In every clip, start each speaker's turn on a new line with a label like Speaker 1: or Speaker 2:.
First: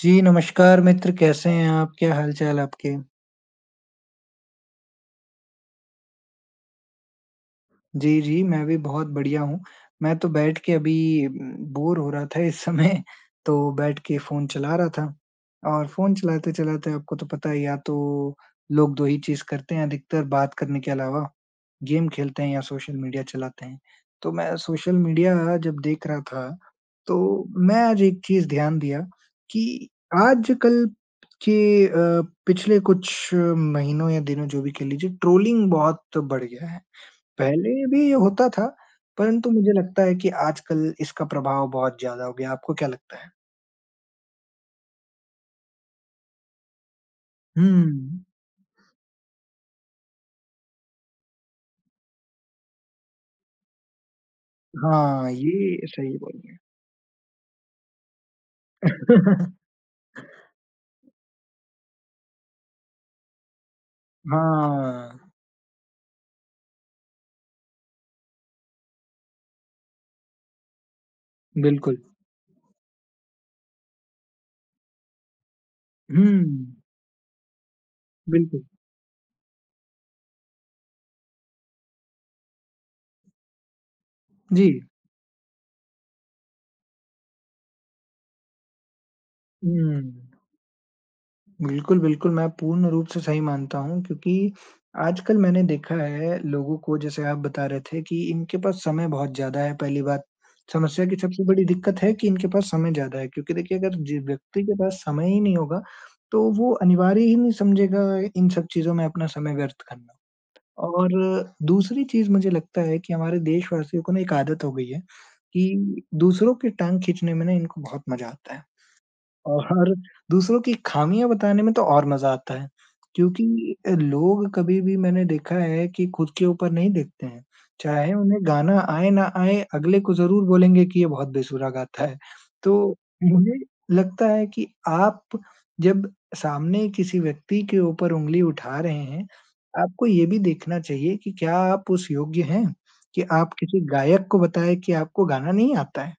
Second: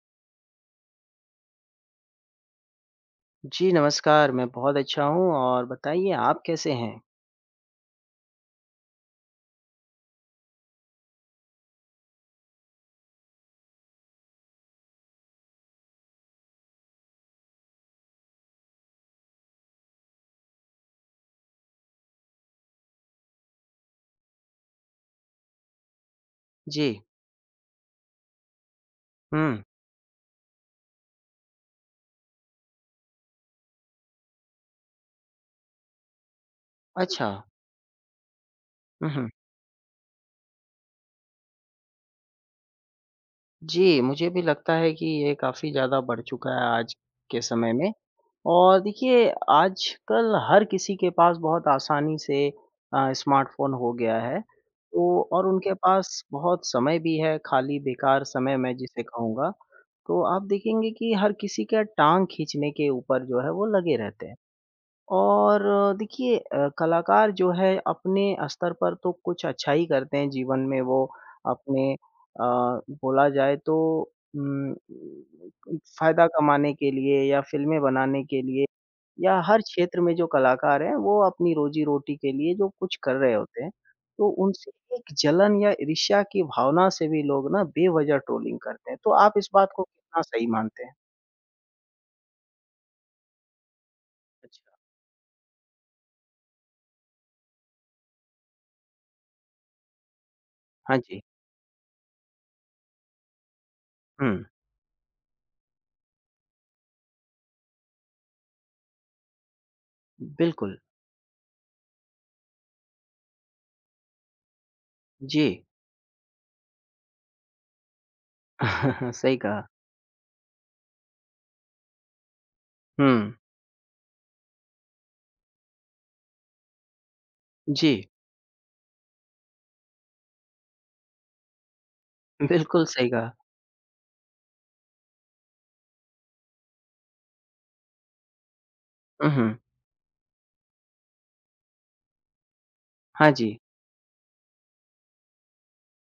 Speaker 1: जी, नमस्कार मित्र, कैसे हैं आप? क्या हाल-चाल आपके?
Speaker 2: जी, नमस्कार। मैं बहुत अच्छा हूँ और बताइए आप कैसे हैं?
Speaker 1: जी, जी, मैं भी बहुत बढ़िया हूँ। मैं तो बैठ के अभी बोर हो रहा था इस समय, तो बैठ के फ़ोन चला रहा था और फ़ोन चलाते-चलाते आपको तो पता है या तो लोग 2 ही चीज़ करते हैं अधिकतर बात करने के अलावा। गेम खेलते हैं या सोशल मीडिया चलाते हैं। तो मैं सोशल मीडिया जब देख रहा था,
Speaker 2: जी।
Speaker 1: तो मैं आज एक चीज़ ध्यान दिया
Speaker 2: हुँ,
Speaker 1: कि आजकल के पिछले कुछ महीनों या दिनों जो भी कह लीजिए, ट्रोलिंग बहुत बढ़ गया है।
Speaker 2: अच्छा।
Speaker 1: पहले भी ये होता था,
Speaker 2: हुँ, हुँ।
Speaker 1: परंतु मुझे लगता है कि आजकल इसका प्रभाव बहुत ज़्यादा हो गया। आपको क्या लगता है?
Speaker 2: जी, मुझे भी लगता है कि ये काफ़ी ज़्यादा बढ़ चुका है आज के समय में।
Speaker 1: हुँ।
Speaker 2: और देखिए आजकल हर किसी के पास बहुत आसानी से स्मार्टफ़ोन हो गया है। तो
Speaker 1: हाँ,
Speaker 2: और उनके
Speaker 1: ये सही
Speaker 2: पास
Speaker 1: बोलिए।
Speaker 2: बहुत समय भी है, खाली बेकार समय मैं जिसे कहूँगा। तो आप देखेंगे कि हर किसी का टाँग खींचने के ऊपर जो है वो लगे रहते हैं।
Speaker 1: हाँ,
Speaker 2: और देखिए कलाकार जो है अपने स्तर पर तो कुछ अच्छा ही करते हैं जीवन में वो अपने
Speaker 1: बिल्कुल।
Speaker 2: बोला जाए तो उम, फ़ायदा
Speaker 1: हुँ,
Speaker 2: कमाने के लिए या फ़िल्में बनाने के
Speaker 1: बिल्कुल।
Speaker 2: लिए या हर क्षेत्र में जो कलाकार हैं वो अपनी रोज़ी-रोटी के लिए जो कुछ कर रहे होते हैं, तो
Speaker 1: जी।
Speaker 2: उनसे एक जलन या ईर्ष्या की भावना से भी लोग ना बेवज़ह ट्रोलिंग करते हैं। तो आप इस बात को
Speaker 1: हुँ।
Speaker 2: कितना सही मानते हैं?
Speaker 1: बिल्कुल, बिल्कुल, मैं पूर्ण रूप से सही मानता हूँ क्योंकि
Speaker 2: अच्छा।
Speaker 1: आजकल मैंने देखा है लोगों को जैसे आप बता रहे थे कि इनके पास समय बहुत ज़्यादा है पहली बात।
Speaker 2: हाँ
Speaker 1: समस्या की
Speaker 2: जी।
Speaker 1: सबसे बड़ी दिक्कत है कि इनके पास समय ज़्यादा है क्योंकि देखिए अगर जिस
Speaker 2: हुँ,
Speaker 1: व्यक्ति के पास समय ही नहीं होगा, तो वो अनिवार्य ही नहीं समझेगा इन सब चीज़ों में अपना समय व्यर्थ करना।
Speaker 2: बिल्कुल।
Speaker 1: और दूसरी चीज़ मुझे लगता है कि हमारे देशवासियों को ना एक आदत हो गई है
Speaker 2: जी।
Speaker 1: कि दूसरों के टाँग खींचने में ना इनको बहुत मज़ा आता है।
Speaker 2: सही कहा।
Speaker 1: और दूसरों की खामियाँ बताने में तो और मज़ा आता है,
Speaker 2: हुँ,
Speaker 1: क्योंकि लोग कभी भी मैंने देखा है कि खुद के ऊपर नहीं देखते हैं।
Speaker 2: जी,
Speaker 1: चाहे उन्हें गाना आए ना आए, अगले को ज़रूर बोलेंगे कि ये बहुत बेसुरा गाता है।
Speaker 2: बिल्कुल
Speaker 1: तो
Speaker 2: सही कहा।
Speaker 1: मुझे लगता है कि आप जब सामने किसी व्यक्ति के ऊपर उँगली उठा रहे हैं,
Speaker 2: उहुँ,
Speaker 1: आपको ये भी देखना चाहिए कि क्या आप उस योग्य हैं, कि
Speaker 2: हाँ
Speaker 1: आप
Speaker 2: जी,
Speaker 1: किसी गायक को बताएँ कि आपको गाना नहीं आता है।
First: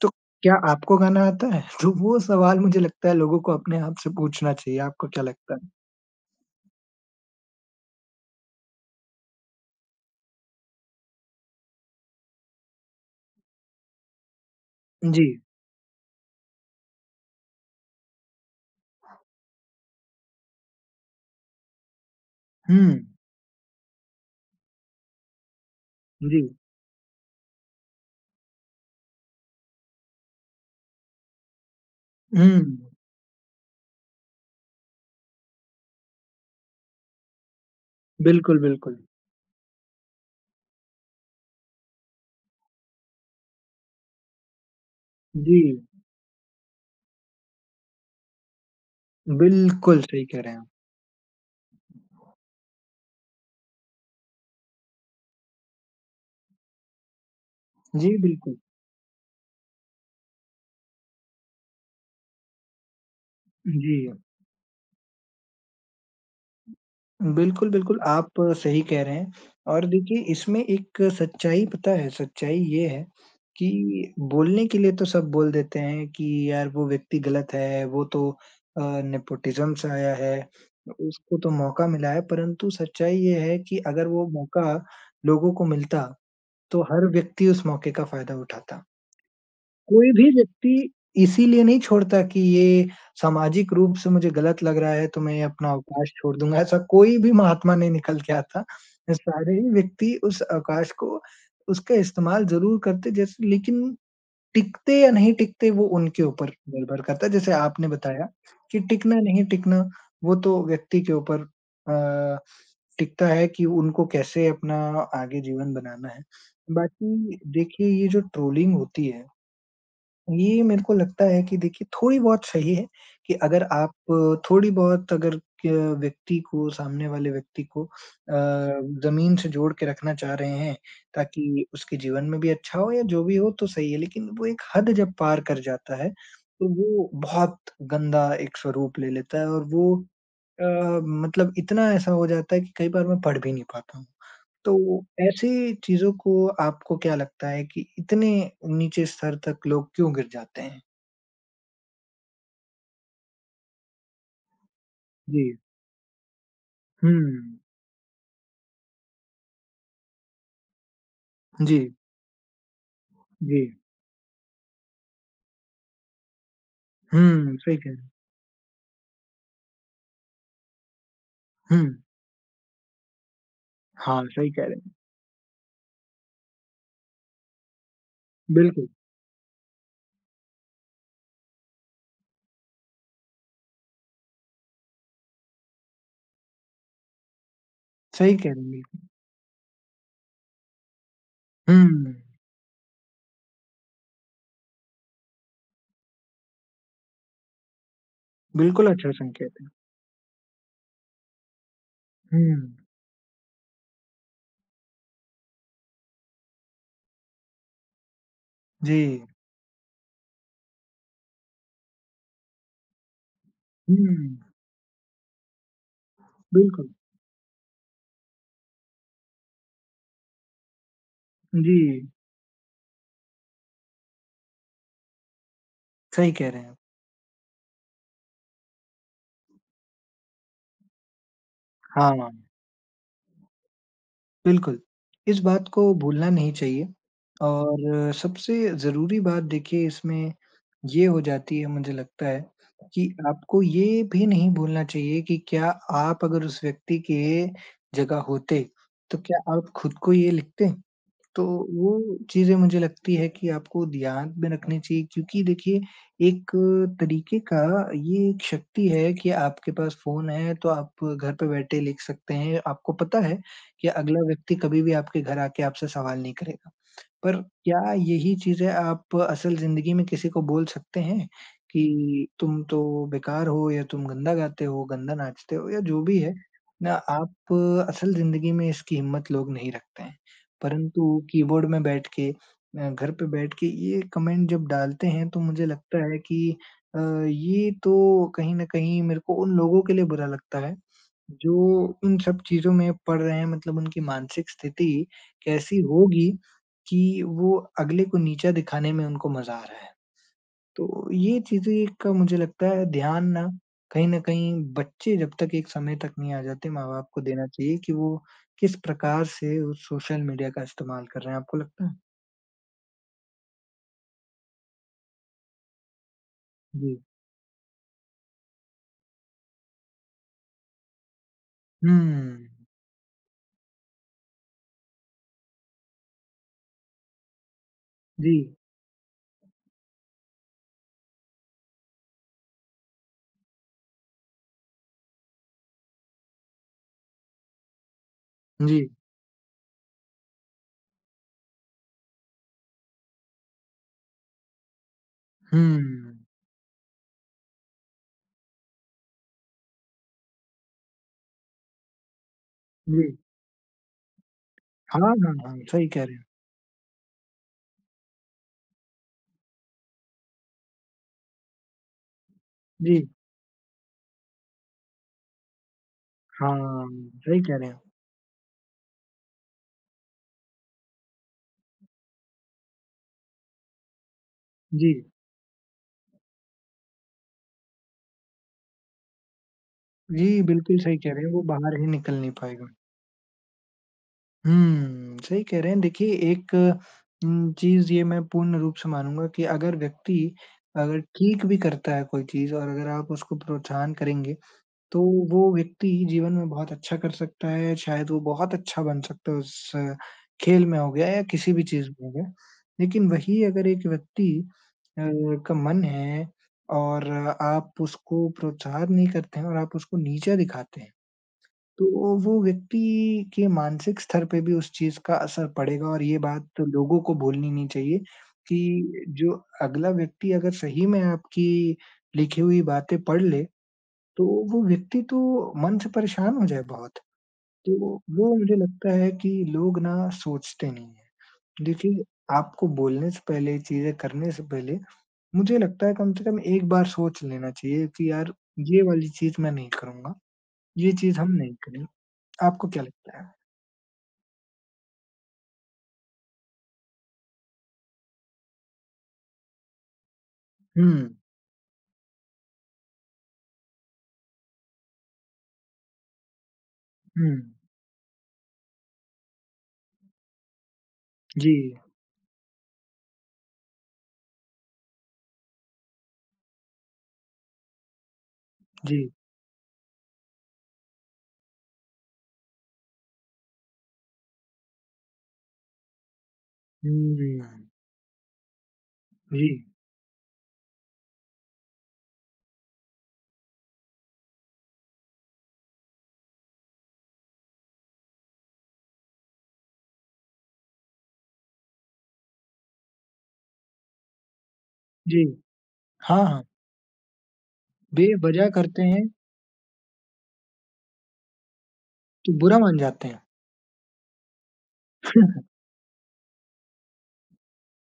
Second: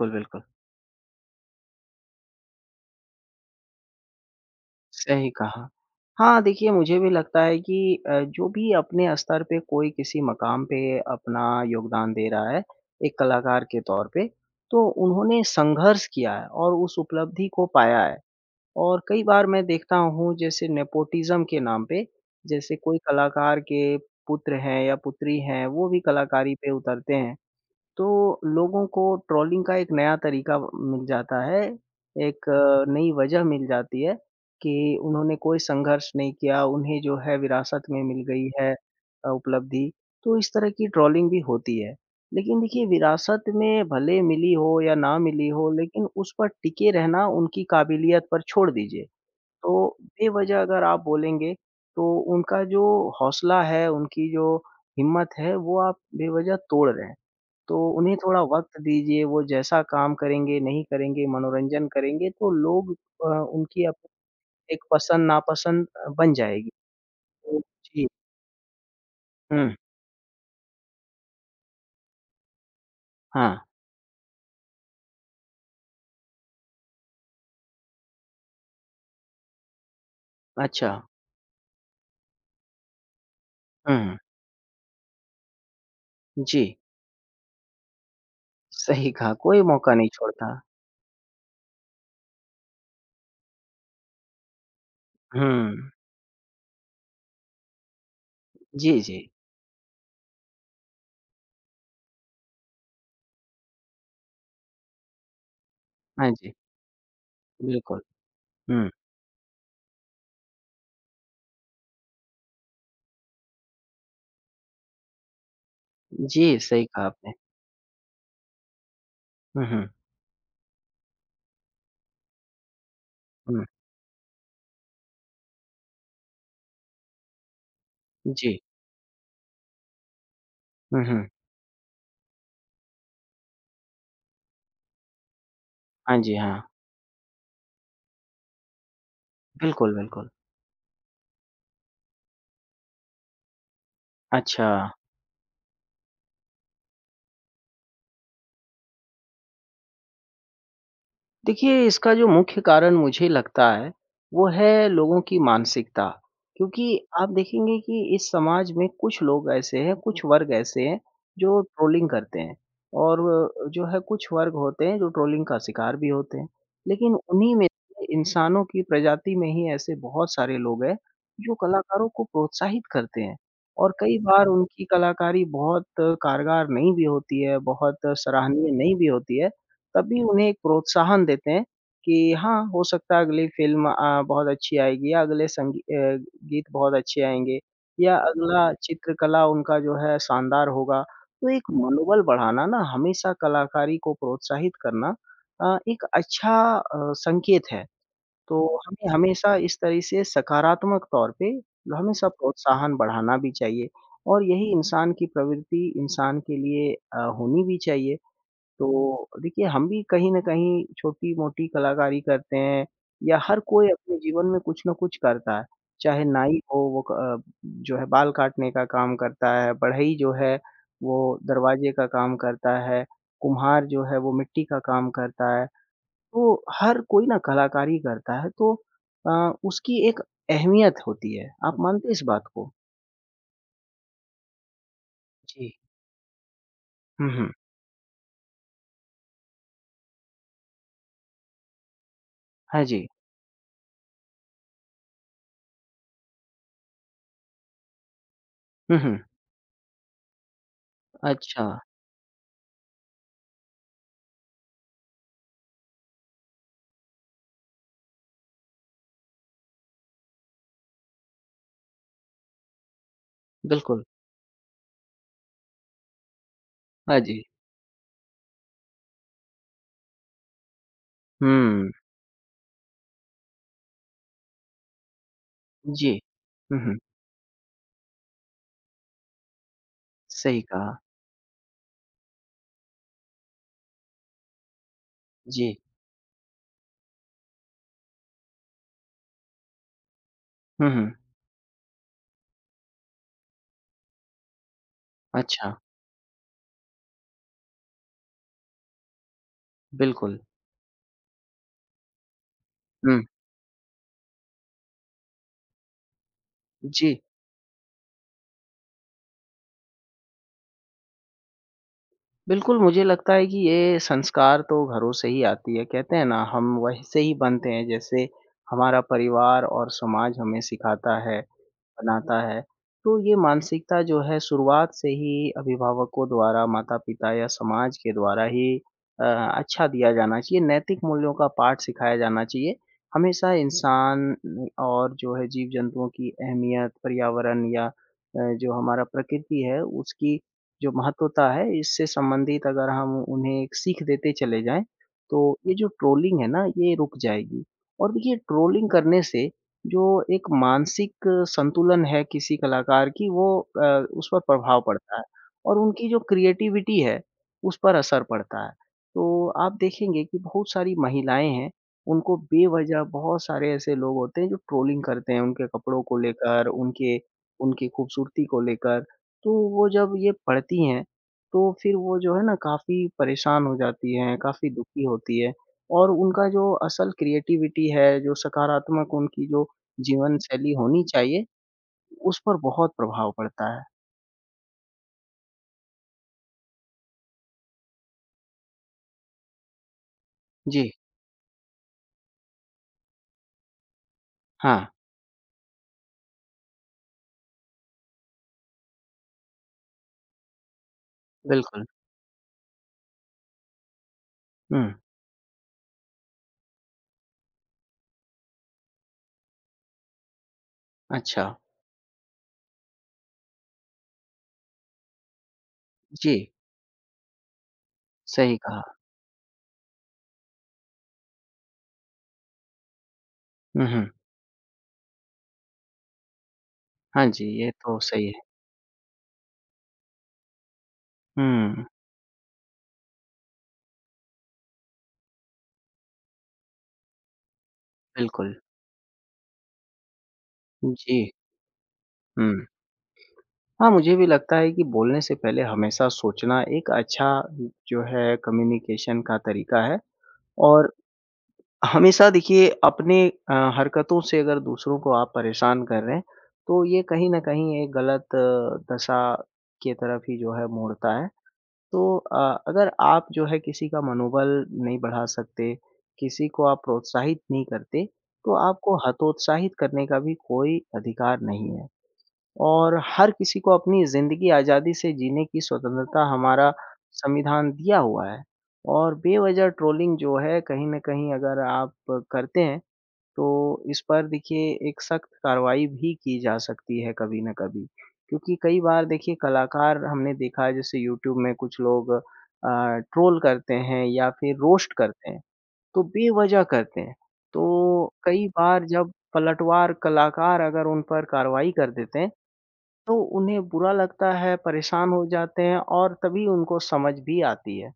Speaker 1: तो
Speaker 2: बिल्कुल,
Speaker 1: क्या आपको गाना आता है? तो वो सवाल मुझे लगता है लोगों को अपने आप से पूछना चाहिए, आपको क्या
Speaker 2: सही
Speaker 1: लगता
Speaker 2: कहा।
Speaker 1: है?
Speaker 2: हाँ, देखिए मुझे भी लगता है कि जो भी अपने स्तर पे कोई किसी मकाम पे अपना योगदान दे रहा है, एक कलाकार के तौर पे, तो
Speaker 1: जी।
Speaker 2: उन्होंने संघर्ष किया है और उस उपलब्धि को पाया है। और कई बार मैं देखता हूँ जैसे नेपोटिज़्म के नाम पे, जैसे
Speaker 1: हुँ,
Speaker 2: कोई कलाकार के पुत्र हैं या पुत्री हैं, वो भी
Speaker 1: जी।
Speaker 2: कलाकारी पे उतरते हैं। तो लोगों को ट्रोलिंग का एक नया तरीका मिल जाता है, एक
Speaker 1: हुँ,
Speaker 2: नई वजह मिल जाती है कि उन्होंने कोई संघर्ष नहीं किया, उन्हें जो है विरासत में मिल गई
Speaker 1: बिल्कुल,
Speaker 2: है
Speaker 1: बिल्कुल।
Speaker 2: उपलब्धि, तो इस तरह की ट्रोलिंग भी होती है। लेकिन देखिए विरासत में भले मिली हो या ना मिली हो,
Speaker 1: जी,
Speaker 2: लेकिन उस पर टिके रहना उनकी काबिलियत पर छोड़ दीजिए। तो
Speaker 1: बिल्कुल सही कह रहे हैं
Speaker 2: बेवजह
Speaker 1: आप।
Speaker 2: अगर आप बोलेंगे, तो उनका जो हौसला है, उनकी जो हिम्मत है, वो आप बेवजह तोड़ रहे हैं। तो उन्हें
Speaker 1: जी,
Speaker 2: थोड़ा
Speaker 1: बिल्कुल।
Speaker 2: वक़्त दीजिए, वो जैसा काम करेंगे, नहीं करेंगे, मनोरंजन करेंगे तो लोग उनकी
Speaker 1: जी।
Speaker 2: अप एक पसंद-नापसंद बन जाएगी। तो
Speaker 1: बिल्कुल, बिल्कुल,
Speaker 2: जी,
Speaker 1: आप सही कह रहे हैं
Speaker 2: हुँ,
Speaker 1: और देखिए इसमें एक सच्चाई पता है, सच्चाई ये है
Speaker 2: हाँ,
Speaker 1: कि बोलने के लिए तो सब बोल देते हैं कि यार वो व्यक्ति गलत है, वो तो नेपोटिज़्म से आया है,
Speaker 2: अच्छा,
Speaker 1: उसको तो मौका मिला है, परंतु सच्चाई ये है कि अगर
Speaker 2: हुँ,
Speaker 1: वो मौका लोगों को मिलता,
Speaker 2: जी,
Speaker 1: तो हर व्यक्ति उस मौके का फ़ायदा उठाता।
Speaker 2: सही कहा, कोई मौका नहीं
Speaker 1: कोई भी
Speaker 2: छोड़ता।
Speaker 1: व्यक्ति इसीलिए नहीं छोड़ता कि ये सामाजिक रूप से मुझे गलत लग रहा है, तो मैं अपना
Speaker 2: हुँ,
Speaker 1: अवकाश छोड़ दूँगा, ऐसा कोई भी महात्मा नहीं निकल के आता।
Speaker 2: जी, जी,
Speaker 1: सारे ही व्यक्ति उस अवकाश को उसका इस्तेमाल ज़रूर करते जैसे लेकिन टिकते या नहीं टिकते वो उनके
Speaker 2: हाँ
Speaker 1: ऊपर
Speaker 2: जी,
Speaker 1: निर्भर करता है। जैसे आपने
Speaker 2: बिल्कुल,
Speaker 1: बताया कि
Speaker 2: हुँ,
Speaker 1: टिकना नहीं टिकना वो तो व्यक्ति के ऊपर अ, टिकता है कि उनको कैसे अपना आगे जीवन बनाना है।
Speaker 2: जी, सही कहा आपने।
Speaker 1: बाकी देखिए ये जो ट्रोलिंग होती है
Speaker 2: हुँ, हुँ,
Speaker 1: ये मेरे को लगता है कि देखिए थोड़ी-बहुत सही है कि अगर
Speaker 2: हुँ,
Speaker 1: आप थोड़ी-बहुत अगर क व्यक्ति को सामने वाले व्यक्ति को
Speaker 2: जी,
Speaker 1: ज़मीन से जोड़ के रखना चाह रहे हैं,
Speaker 2: हुँ, हुँ,
Speaker 1: ताकि उसके जीवन में भी अच्छा हो या जो भी हो तो सही है, लेकिन वो एक हद जब पार कर जाता है,
Speaker 2: हाँ जी, हाँ,
Speaker 1: तो वो बहुत गंदा एक स्वरूप ले लेता है और
Speaker 2: बिल्कुल,
Speaker 1: वो
Speaker 2: बिल्कुल,
Speaker 1: अ, मतलब इतना ऐसा हो जाता है कि कई बार मैं पढ़ भी नहीं पाता हूँ।
Speaker 2: अच्छा।
Speaker 1: तो ऐसी चीज़ों को आपको क्या लगता है कि इतने नीचे स्तर तक लोग क्यों गिर जाते हैं?
Speaker 2: देखिए, इसका जो मुख्य कारण मुझे लगता है, वो है लोगों की
Speaker 1: जी।
Speaker 2: मानसिकता। क्योंकि
Speaker 1: हुँ।
Speaker 2: आप देखेंगे कि इस समाज में कुछ लोग ऐसे हैं, कुछ वर्ग ऐसे हैं, जो
Speaker 1: जी,
Speaker 2: ट्रोलिंग करते हैं और
Speaker 1: जी।
Speaker 2: जो है कुछ वर्ग होते हैं, जो ट्रोलिंग का शिकार भी होते हैं। लेकिन उन्हीं
Speaker 1: हुँ,
Speaker 2: में
Speaker 1: सही कह रहे
Speaker 2: से
Speaker 1: हैं।
Speaker 2: इंसानों की प्रजाति में ही ऐसे बहुत सारे लोग हैं, जो
Speaker 1: हुँ।
Speaker 2: कलाकारों को प्रोत्साहित करते हैं और कई
Speaker 1: हाँ,
Speaker 2: बार
Speaker 1: सही कह रहे
Speaker 2: उनकी
Speaker 1: हैं।
Speaker 2: कलाकारी बहुत कारगर नहीं भी होती है, बहुत सराहनीय
Speaker 1: बिल्कुल,
Speaker 2: नहीं भी होती है, तभी उन्हें एक प्रोत्साहन देते हैं कि हाँ, हो सकता है अगली फ़िल्म बहुत अच्छी आएगी या अगले संगी गीत बहुत अच्छे आएँगे या
Speaker 1: सही कह रहे हैं,
Speaker 2: अगला
Speaker 1: बिल्कुल।
Speaker 2: चित्रकला उनका जो है शानदार होगा। तो एक
Speaker 1: हुँ,
Speaker 2: मनोबल बढ़ाना ना हमेशा कलाकारी को प्रोत्साहित करना एक अच्छा संकेत है। तो
Speaker 1: बिल्कुल अच्छा
Speaker 2: हमें
Speaker 1: संकेत
Speaker 2: हमेशा
Speaker 1: है।
Speaker 2: इस तरह से सकारात्मक तौर पे हमेशा
Speaker 1: हुँ,
Speaker 2: प्रोत्साहन बढ़ाना भी चाहिए और यही इंसान की प्रवृत्ति इंसान के लिए होनी भी चाहिए।
Speaker 1: जी।
Speaker 2: तो देखिए, हम भी कहीं न कहीं छोटी-मोटी कलाकारी करते हैं या हर कोई अपने
Speaker 1: हुँ,
Speaker 2: जीवन में कुछ न कुछ करता है। चाहे नाई हो
Speaker 1: बिल्कुल।
Speaker 2: वो जो है बाल काटने का काम करता है, बढ़ई जो है वो दरवाजे का
Speaker 1: जी,
Speaker 2: काम करता है, कुम्हार जो है वो मिट्टी का काम करता है।
Speaker 1: सही कह रहे
Speaker 2: तो
Speaker 1: हैं आप।
Speaker 2: हर कोई ना कलाकारी करता है तो उसकी एक अहमियत होती है। आप मानते हैं इस
Speaker 1: हाँ।
Speaker 2: बात को?
Speaker 1: बिल्कुल, इस बात
Speaker 2: जी।
Speaker 1: को भूलना नहीं चाहिए
Speaker 2: हुँ, हुँ।
Speaker 1: और सबसे ज़रूरी बात देखिए इसमें ये हो जाती है मुझे लगता है
Speaker 2: हाँ जी।
Speaker 1: कि आपको ये भी नहीं भूलना चाहिए कि क्या आप अगर उस व्यक्ति के जगह होते,
Speaker 2: हुँ, हुँ।
Speaker 1: तो क्या आप खुद को ये लिखते? तो
Speaker 2: अच्छा,
Speaker 1: वो चीज़ें मुझे लगती है कि आपको ध्यान में रखनी चाहिए क्योंकि देखिए, एक तरीके का ये एक शक्ति है कि आपके पास फ़ोन है तो आप घर पे बैठे लिख सकते हैं। आपको पता है कि
Speaker 2: बिल्कुल।
Speaker 1: अगला व्यक्ति कभी भी आपके घर आके आपसे सवाल नहीं करेगा।
Speaker 2: हाँ
Speaker 1: पर
Speaker 2: जी।
Speaker 1: क्या यही चीज़ें आप असल ज़िंदगी में किसी को बोल सकते हैं
Speaker 2: हुँ।
Speaker 1: कि तुम तो बेकार हो या तुम गंदा गाते हो, गंदा नाचते हो या जो
Speaker 2: जी।
Speaker 1: भी है
Speaker 2: हुँ,
Speaker 1: ना,
Speaker 2: हुँ।
Speaker 1: आप असल ज़िंदगी में इसकी हिम्मत लोग नहीं रखते हैं।
Speaker 2: सही कहा।
Speaker 1: परंतु कीबोर्ड में बैठ के घर पे बैठ के ये कमेंट जब डालते हैं तो मुझे
Speaker 2: जी।
Speaker 1: लगता है कि अ, ये तो कहीं न कहीं मेरे को उन लोगों के लिए बुरा लगता है,
Speaker 2: हुँ, हुँ।
Speaker 1: जो इन सब चीज़ों में पड़ रहे हैं मतलब उनकी मानसिक स्थिति
Speaker 2: अच्छा,
Speaker 1: कैसी होगी कि वो अगले को नीचा दिखाने में उनको मज़ा आ रहा है।
Speaker 2: बिल्कुल।
Speaker 1: तो ये चीज़ें का मुझे लगता है
Speaker 2: हुँ।
Speaker 1: ध्यान ना कहीं न कहीं बच्चे जब तक एक समय तक नहीं आ जाते, माँ-बाप
Speaker 2: जी,
Speaker 1: को देना चाहिए कि वो किस प्रकार से उस सोशल मीडिया का इस्तेमाल कर रहे हैं, आपको लगता है?
Speaker 2: बिल्कुल मुझे लगता है कि ये संस्कार तो घरों से ही आती है। कहते हैं ना हम
Speaker 1: जी।
Speaker 2: वहीं से ही बनते हैं जैसे हमारा परिवार और समाज हमें सिखाता है। बनाता है।
Speaker 1: हुँ।
Speaker 2: तो ये मानसिकता जो है शुरुआत से ही अभिभावकों द्वारा, माता-पिता या समाज के द्वारा
Speaker 1: जी,
Speaker 2: ही अ, अच्छा दिया जाना चाहिए, नैतिक मूल्यों का पाठ सिखाया जाना चाहिए। हमेशा इंसान और जो है जीव-जंतुओं की अहमियत, पर्यावरण या जो
Speaker 1: जी।
Speaker 2: हमारा प्रकृति है उसकी जो महत्वता है इससे संबंधित अगर हम उन्हें एक सीख देते चले जाएँ, तो
Speaker 1: हुँ।
Speaker 2: ये जो ट्रोलिंग है ना ये रुक जाएगी। और देखिए ट्रोलिंग करने से जो एक मानसिक संतुलन है किसी
Speaker 1: जी।
Speaker 2: कलाकार की वो अ, उस पर प्रभाव
Speaker 1: हाँ,
Speaker 2: पड़ता है
Speaker 1: हाँ, हाँ,
Speaker 2: और
Speaker 1: सही कह
Speaker 2: उनकी
Speaker 1: रहे
Speaker 2: जो
Speaker 1: हैं।
Speaker 2: क्रिएटिविटी है उस पर असर पड़ता है। तो आप देखेंगे कि बहुत सारी महिलाएँ हैं, उनको
Speaker 1: जी।
Speaker 2: बेवज़ह बहुत सारे ऐसे लोग होते हैं जो ट्रोलिंग करते हैं उनके कपड़ों को लेकर,
Speaker 1: हाँ,
Speaker 2: उनके
Speaker 1: सही कह रहे हैं।
Speaker 2: उनकी खूबसूरती को लेकर। तो वो जब ये पढ़ती हैं, तो फिर वो जो है ना काफ़ी परेशान हो जाती हैं, काफ़ी
Speaker 1: जी।
Speaker 2: दुखी होती है और उनका जो असल क्रिएटिविटी है, जो सकारात्मक उनकी जो
Speaker 1: जी,
Speaker 2: जीवन शैली
Speaker 1: बिल्कुल सही
Speaker 2: होनी
Speaker 1: कह रहे हैं, वो
Speaker 2: चाहिए,
Speaker 1: बाहर ही निकल नहीं
Speaker 2: उस पर
Speaker 1: पाएगा।
Speaker 2: बहुत प्रभाव पड़ता है।
Speaker 1: हुँ, सही कह रहे हैं। देखिए एक चीज़ ये मैं पूर्ण रूप से मानूँगा कि अगर व्यक्ति
Speaker 2: जी,
Speaker 1: अगर ठीक भी करता है कोई चीज़ और अगर आप उसको प्रोत्साहन करेंगे,
Speaker 2: हाँ,
Speaker 1: तो वो व्यक्ति जीवन में बहुत अच्छा कर सकता है, शायद वो बहुत अच्छा बन सकता है उस खेल में हो गया या किसी भी
Speaker 2: बिल्कुल।
Speaker 1: चीज़ में हो गया। लेकिन वही अगर एक व्यक्ति
Speaker 2: हुँ,
Speaker 1: अ, का मन है और आप उसको प्रोत्साहन नहीं करते हैं और आप उसको नीचा दिखाते हैं
Speaker 2: अच्छा।
Speaker 1: तो वो व्यक्ति के मानसिक स्तर पे भी उस चीज़ का असर पड़ेगा और ये बात
Speaker 2: जी,
Speaker 1: तो लोगों को भूलनी नहीं चाहिए
Speaker 2: सही कहा।
Speaker 1: कि जो अगला व्यक्ति अगर सही में आपकी लिखी हुई बातें पढ़ ले,
Speaker 2: हुँ, हुँ।
Speaker 1: तो वो व्यक्ति तो मन से परेशान हो जाए बहुत।
Speaker 2: हाँ जी, ये
Speaker 1: तो
Speaker 2: तो सही
Speaker 1: वो
Speaker 2: है।
Speaker 1: मुझे लगता है कि लोग ना सोचते नहीं हैं।
Speaker 2: हुँ,
Speaker 1: देखिए, आपको बोलने से पहले, चीज़ें करने से पहले मुझे लगता है कम से कम एक बार सोच लेना चाहिए कि यार
Speaker 2: बिल्कुल।
Speaker 1: ये वाली चीज़ मैं नहीं करूँगा, ये चीज़
Speaker 2: जी,
Speaker 1: हम नहीं करें।
Speaker 2: हुँ।
Speaker 1: आपको क्या लगता है?
Speaker 2: हाँ, मुझे भी लगता है कि बोलने से पहले हमेशा सोचना एक अच्छा जो है कम्युनिकेशन का तरीका है
Speaker 1: हुँ,
Speaker 2: और हमेशा देखिए अपने हरकतों से अगर दूसरों को आप परेशान कर रहे हैं, तो ये
Speaker 1: हुँ।
Speaker 2: कहीं न कहीं एक गलत दशा की तरफ ही जो है मोड़ता है।
Speaker 1: जी,
Speaker 2: तो अगर आप जो है किसी का मनोबल नहीं बढ़ा सकते, किसी को आप प्रोत्साहित नहीं करते, तो आपको
Speaker 1: जी।
Speaker 2: हतोत्साहित करने का भी कोई अधिकार नहीं है। और हर किसी को अपनी ज़िंदगी आज़ादी से जीने की स्वतंत्रता हमारा
Speaker 1: हुँ,
Speaker 2: संविधान दिया हुआ है। और
Speaker 1: जी,
Speaker 2: बेवज़ह ट्रोलिंग जो है कहीं न कहीं अगर आप करते हैं तो इस पर देखिए एक सख्त कार्रवाई भी की जा सकती है कभी न कभी। क्योंकि कई बार देखिए कलाकार हमने देखा है जैसे यूट्यूब में कुछ लोग ट्रोल करते हैं या फिर रोस्ट
Speaker 1: जी।
Speaker 2: करते हैं, तो
Speaker 1: हाँ, हाँ,
Speaker 2: बेवज़ह करते हैं। तो कई
Speaker 1: बेवज़ह करते
Speaker 2: बार
Speaker 1: हैं
Speaker 2: जब पलटवार कलाकार अगर उन पर कार्रवाई कर देते हैं,
Speaker 1: तो बुरा मान जाते
Speaker 2: तो
Speaker 1: हैं।
Speaker 2: उन्हें बुरा लगता है, परेशान हो जाते हैं और तभी उनको समझ भी आती है।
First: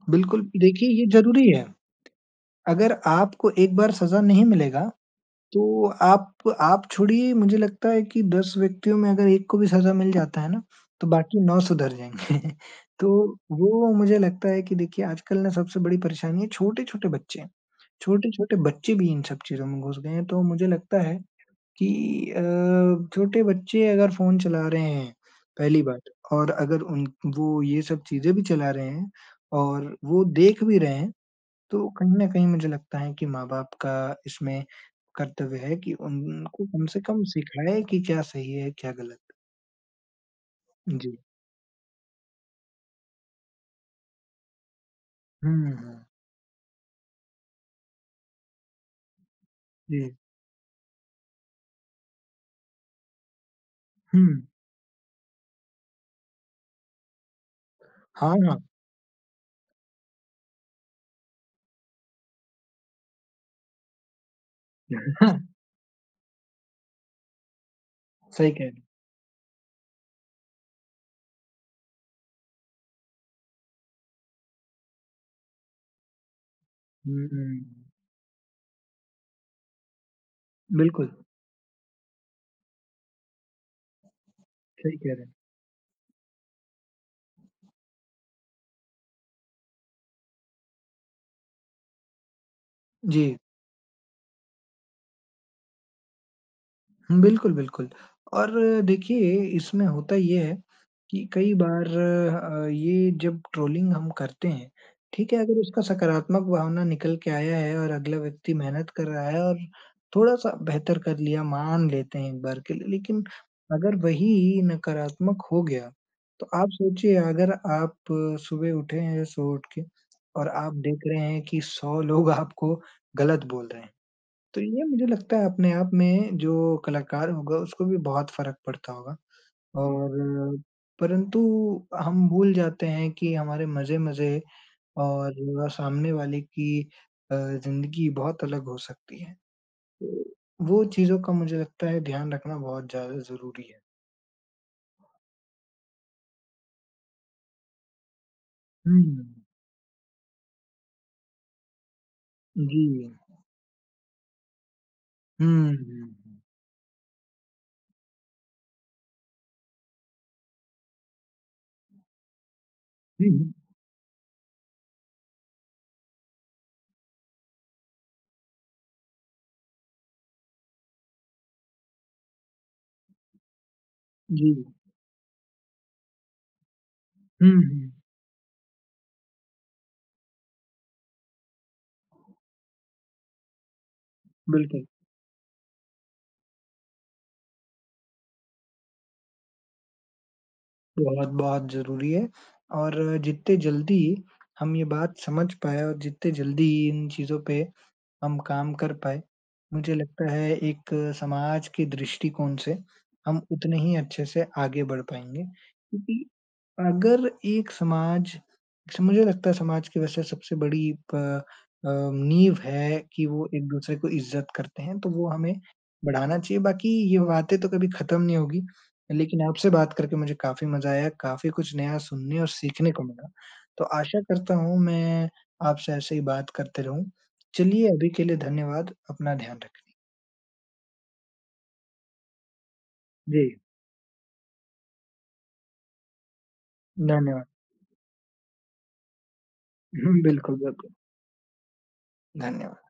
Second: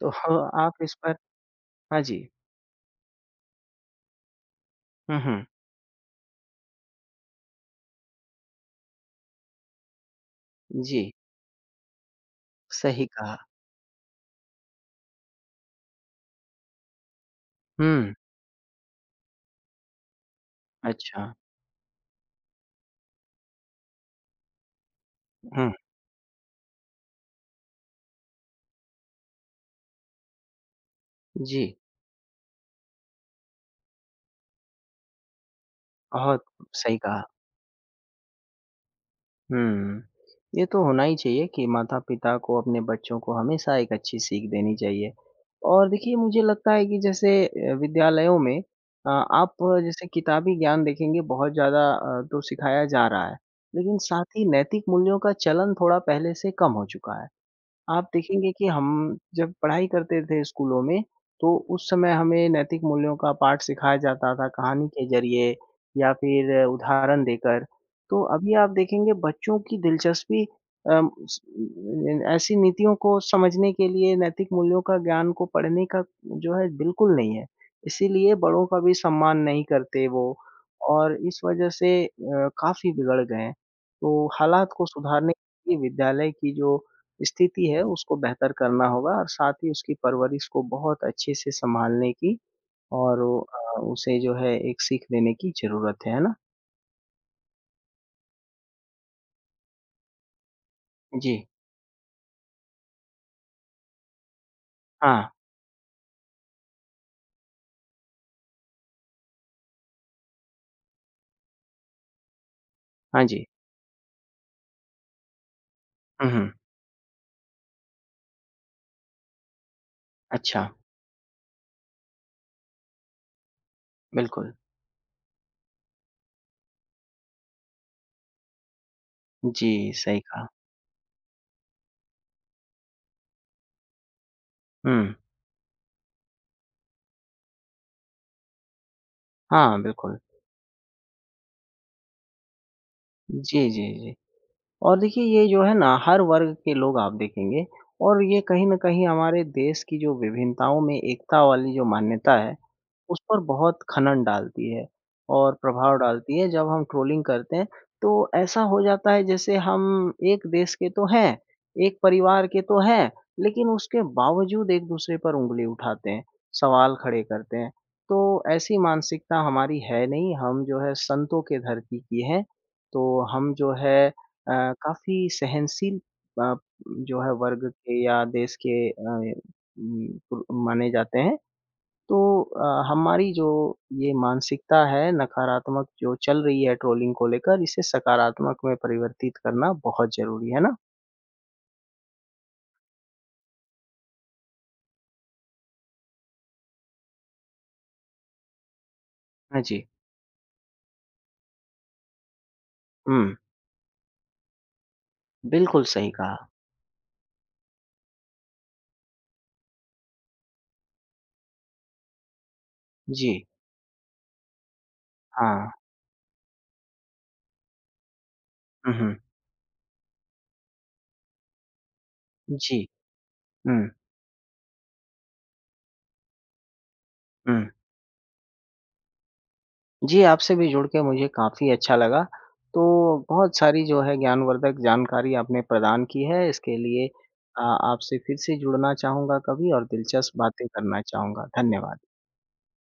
Speaker 2: तो ह
Speaker 1: बिल्कुल,
Speaker 2: आप
Speaker 1: देखिए
Speaker 2: इस
Speaker 1: ये
Speaker 2: पर
Speaker 1: ज़रूरी है।
Speaker 2: हाँ जी।
Speaker 1: अगर आपको एक बार सज़ा नहीं मिलेगा
Speaker 2: हुँ, हुँ।
Speaker 1: तो आप छोड़िए मुझे लगता है कि 10 व्यक्तियों में अगर एक को भी सज़ा मिल जाता है ना,
Speaker 2: जी,
Speaker 1: तो बाकी 9 सुधर जाएँगे।
Speaker 2: सही
Speaker 1: तो
Speaker 2: कहा।
Speaker 1: वो मुझे लगता है कि देखिए आजकल ना सबसे बड़ी परेशानी है छोटे-छोटे बच्चे।
Speaker 2: हुँ,
Speaker 1: छोटे-छोटे बच्चे भी इन सब चीज़ों में घुस गए हैं, तो मुझे लगता है
Speaker 2: अच्छा।
Speaker 1: कि अ, छोटे बच्चे अगर फ़ोन चला रहे हैं,
Speaker 2: हुँ।
Speaker 1: पहली बात और अगर उन वो ये सब चीज़ें भी चला रहे हैं और वो देख भी रहे हैं,
Speaker 2: जी,
Speaker 1: तो कहीं न कहीं मुझे लगता है कि माँ-बाप का इसमें कर्तव्य है कि
Speaker 2: बहुत
Speaker 1: उनको कम
Speaker 2: सही
Speaker 1: से
Speaker 2: कहा।
Speaker 1: कम सिखाएँ कि क्या सही है, क्या गलत।
Speaker 2: हुँ, ये तो होना ही
Speaker 1: जी।
Speaker 2: चाहिए कि माता-पिता को अपने बच्चों को हमेशा एक अच्छी सीख देनी चाहिए।
Speaker 1: हुँ,
Speaker 2: और
Speaker 1: हुँ।
Speaker 2: देखिए मुझे लगता है कि जैसे विद्यालयों में आप
Speaker 1: जी।
Speaker 2: जैसे किताबी ज्ञान देखेंगे बहुत ज़्यादा तो सिखाया जा रहा है, लेकिन
Speaker 1: हुँ।
Speaker 2: साथ ही नैतिक मूल्यों का चलन थोड़ा पहले से कम हो चुका है। आप
Speaker 1: हाँ,
Speaker 2: देखेंगे
Speaker 1: हाँ।
Speaker 2: कि हम जब पढ़ाई करते थे स्कूलों में, तो उस समय हमें नैतिक मूल्यों का पाठ सिखाया जाता था कहानी के ज़रिए या फिर उदाहरण देकर। तो
Speaker 1: सही
Speaker 2: अभी
Speaker 1: कह रहे
Speaker 2: आप
Speaker 1: हैं।
Speaker 2: देखेंगे बच्चों की दिलचस्पी अम, स न- ऐसी नीतियों को समझने के लिए नैतिक मूल्यों का ज्ञान को पढ़ने का जो है बिल्कुल नहीं है।
Speaker 1: हुँ।
Speaker 2: इसीलिए बड़ों का भी सम्मान नहीं करते वो
Speaker 1: बिल्कुल,
Speaker 2: और इस वजह से काफ़ी बिगड़ गए हैं। तो हालात को
Speaker 1: सही कह रहे
Speaker 2: सुधारने
Speaker 1: हैं।
Speaker 2: के लिए विद्यालय की जो स्थिति है उसको बेहतर करना होगा और साथ ही उसकी परवरिश को बहुत अच्छे से सँभालने की और
Speaker 1: जी।
Speaker 2: वो, उसे जो है एक सीख देने की ज़रूरत है ना?
Speaker 1: हुँ, बिल्कुल, बिल्कुल और देखिए इसमें होता ये है कि
Speaker 2: जी।
Speaker 1: कई बार ये जब ट्रोलिंग हम करते हैं,
Speaker 2: हाँ,
Speaker 1: ठीक है, अगर उसका सकारात्मक भावना निकल के आया है और अगला व्यक्ति मेहनत कर रहा है और थोड़ा-सा बेहतर कर लिया, मान लेते हैं एक बार के लिए। लेकिन
Speaker 2: हाँ जी।
Speaker 1: अगर वही नकारात्मक हो गया,
Speaker 2: हुँ,
Speaker 1: तो
Speaker 2: हुँ।
Speaker 1: आप सोचिए अगर आप सुबह उठे हैं सो उठ के और
Speaker 2: अच्छा,
Speaker 1: आप देख रहे हैं कि 100 लोग आपको गलत बोल रहे हैं,
Speaker 2: बिल्कुल।
Speaker 1: तो ये मुझे लगता है अपने आप में जो कलाकार होगा उसको भी बहुत फ़र्क पड़ता होगा।
Speaker 2: जी,
Speaker 1: और
Speaker 2: सही कहा।
Speaker 1: परंतु हम भूल जाते हैं कि हमारे मज़े-मज़े
Speaker 2: हुँ।
Speaker 1: और सामने वाले की ज़िंदगी बहुत अलग हो सकती है।
Speaker 2: हाँ, बिल्कुल।
Speaker 1: तो वो चीज़ों का मुझे लगता है ध्यान रखना बहुत ज़्यादा ज़रूरी
Speaker 2: जी,
Speaker 1: है।
Speaker 2: जी, जी। और देखिए ये जो है ना हर वर्ग के लोग आप देखेंगे और ये कहीं न कहीं
Speaker 1: हुँ,
Speaker 2: हमारे देश की जो विभिन्नताओं में एकता वाली जो मान्यता है
Speaker 1: जी।
Speaker 2: उस पर बहुत खनन डालती है और
Speaker 1: हुँ, हुँ,
Speaker 2: प्रभाव डालती
Speaker 1: हुँ।
Speaker 2: है। जब हम ट्रोलिंग करते हैं तो ऐसा हो जाता है जैसे हम एक देश के तो हैं, एक परिवार के तो हैं,
Speaker 1: हुँ, हुँ।
Speaker 2: लेकिन उसके बावजूद एक-दूसरे पर उँगली उठाते हैं, सवाल खड़े करते हैं। तो ऐसी मानसिकता हमारी है नहीं, हम जो है संतों के धरती की हैं, तो हम जो है अ,
Speaker 1: जी।
Speaker 2: काफ़ी सहनशील अ, जो है
Speaker 1: हुँ,
Speaker 2: वर्ग
Speaker 1: हुँ।
Speaker 2: के या देश के माने जाते हैं। तो हमारी जो ये मानसिकता
Speaker 1: बिल्कुल,
Speaker 2: है नकारात्मक जो चल रही है ट्रोलिंग को लेकर, इसे सकारात्मक में परिवर्तित करना बहुत ज़रूरी है ना?
Speaker 1: बहुत-बहुत ज़रूरी है और जितने जल्दी हम ये बात समझ पाएँ और जितने जल्दी इन चीज़ों पे हम काम कर पाएँ,
Speaker 2: हाँ जी।
Speaker 1: मुझे लगता है एक समाज के दृष्टिकोण से
Speaker 2: हुँ,
Speaker 1: हम उतने ही अच्छे से आगे बढ़ पाएँगे
Speaker 2: बिल्कुल सही
Speaker 1: क्योंकि
Speaker 2: कहा।
Speaker 1: अगर एक समाज स मुझे लगता है समाज की वैसे सबसे बड़ी प नींव है कि
Speaker 2: जी,
Speaker 1: वो एक-दूसरे को इज़्ज़त करते हैं, तो वो हमें
Speaker 2: हाँ।
Speaker 1: बढ़ाना चाहिए। बाकी ये बातें तो कभी खत्म नहीं होगी,
Speaker 2: हुँ, हुँ।
Speaker 1: लेकिन आपसे बात करके मुझे काफ़ी मज़ा आया, काफ़ी कुछ नया सुनने और
Speaker 2: जी।
Speaker 1: सीखने को मिला। तो
Speaker 2: हुँ,
Speaker 1: आशा करता हूँ मैं आपसे ऐसे ही बात करते रहूँ।
Speaker 2: हुँ।
Speaker 1: चलिए अभी के लिए धन्यवाद, अपना ध्यान रखिए।
Speaker 2: जी, आपसे भी जुड़ के मुझे काफ़ी अच्छा लगा। तो
Speaker 1: जी,
Speaker 2: बहुत सारी जो है ज्ञानवर्धक जानकारी आपने प्रदान की है, इसके लिए
Speaker 1: धन्यवाद।
Speaker 2: आपसे फिर से जुड़ना चाहूँगा कभी और
Speaker 1: हुँ,
Speaker 2: दिलचस्प
Speaker 1: बिल्कुल,
Speaker 2: बातें
Speaker 1: बिल्कुल।
Speaker 2: करना चाहूँगा। धन्यवाद।
Speaker 1: धन्यवाद।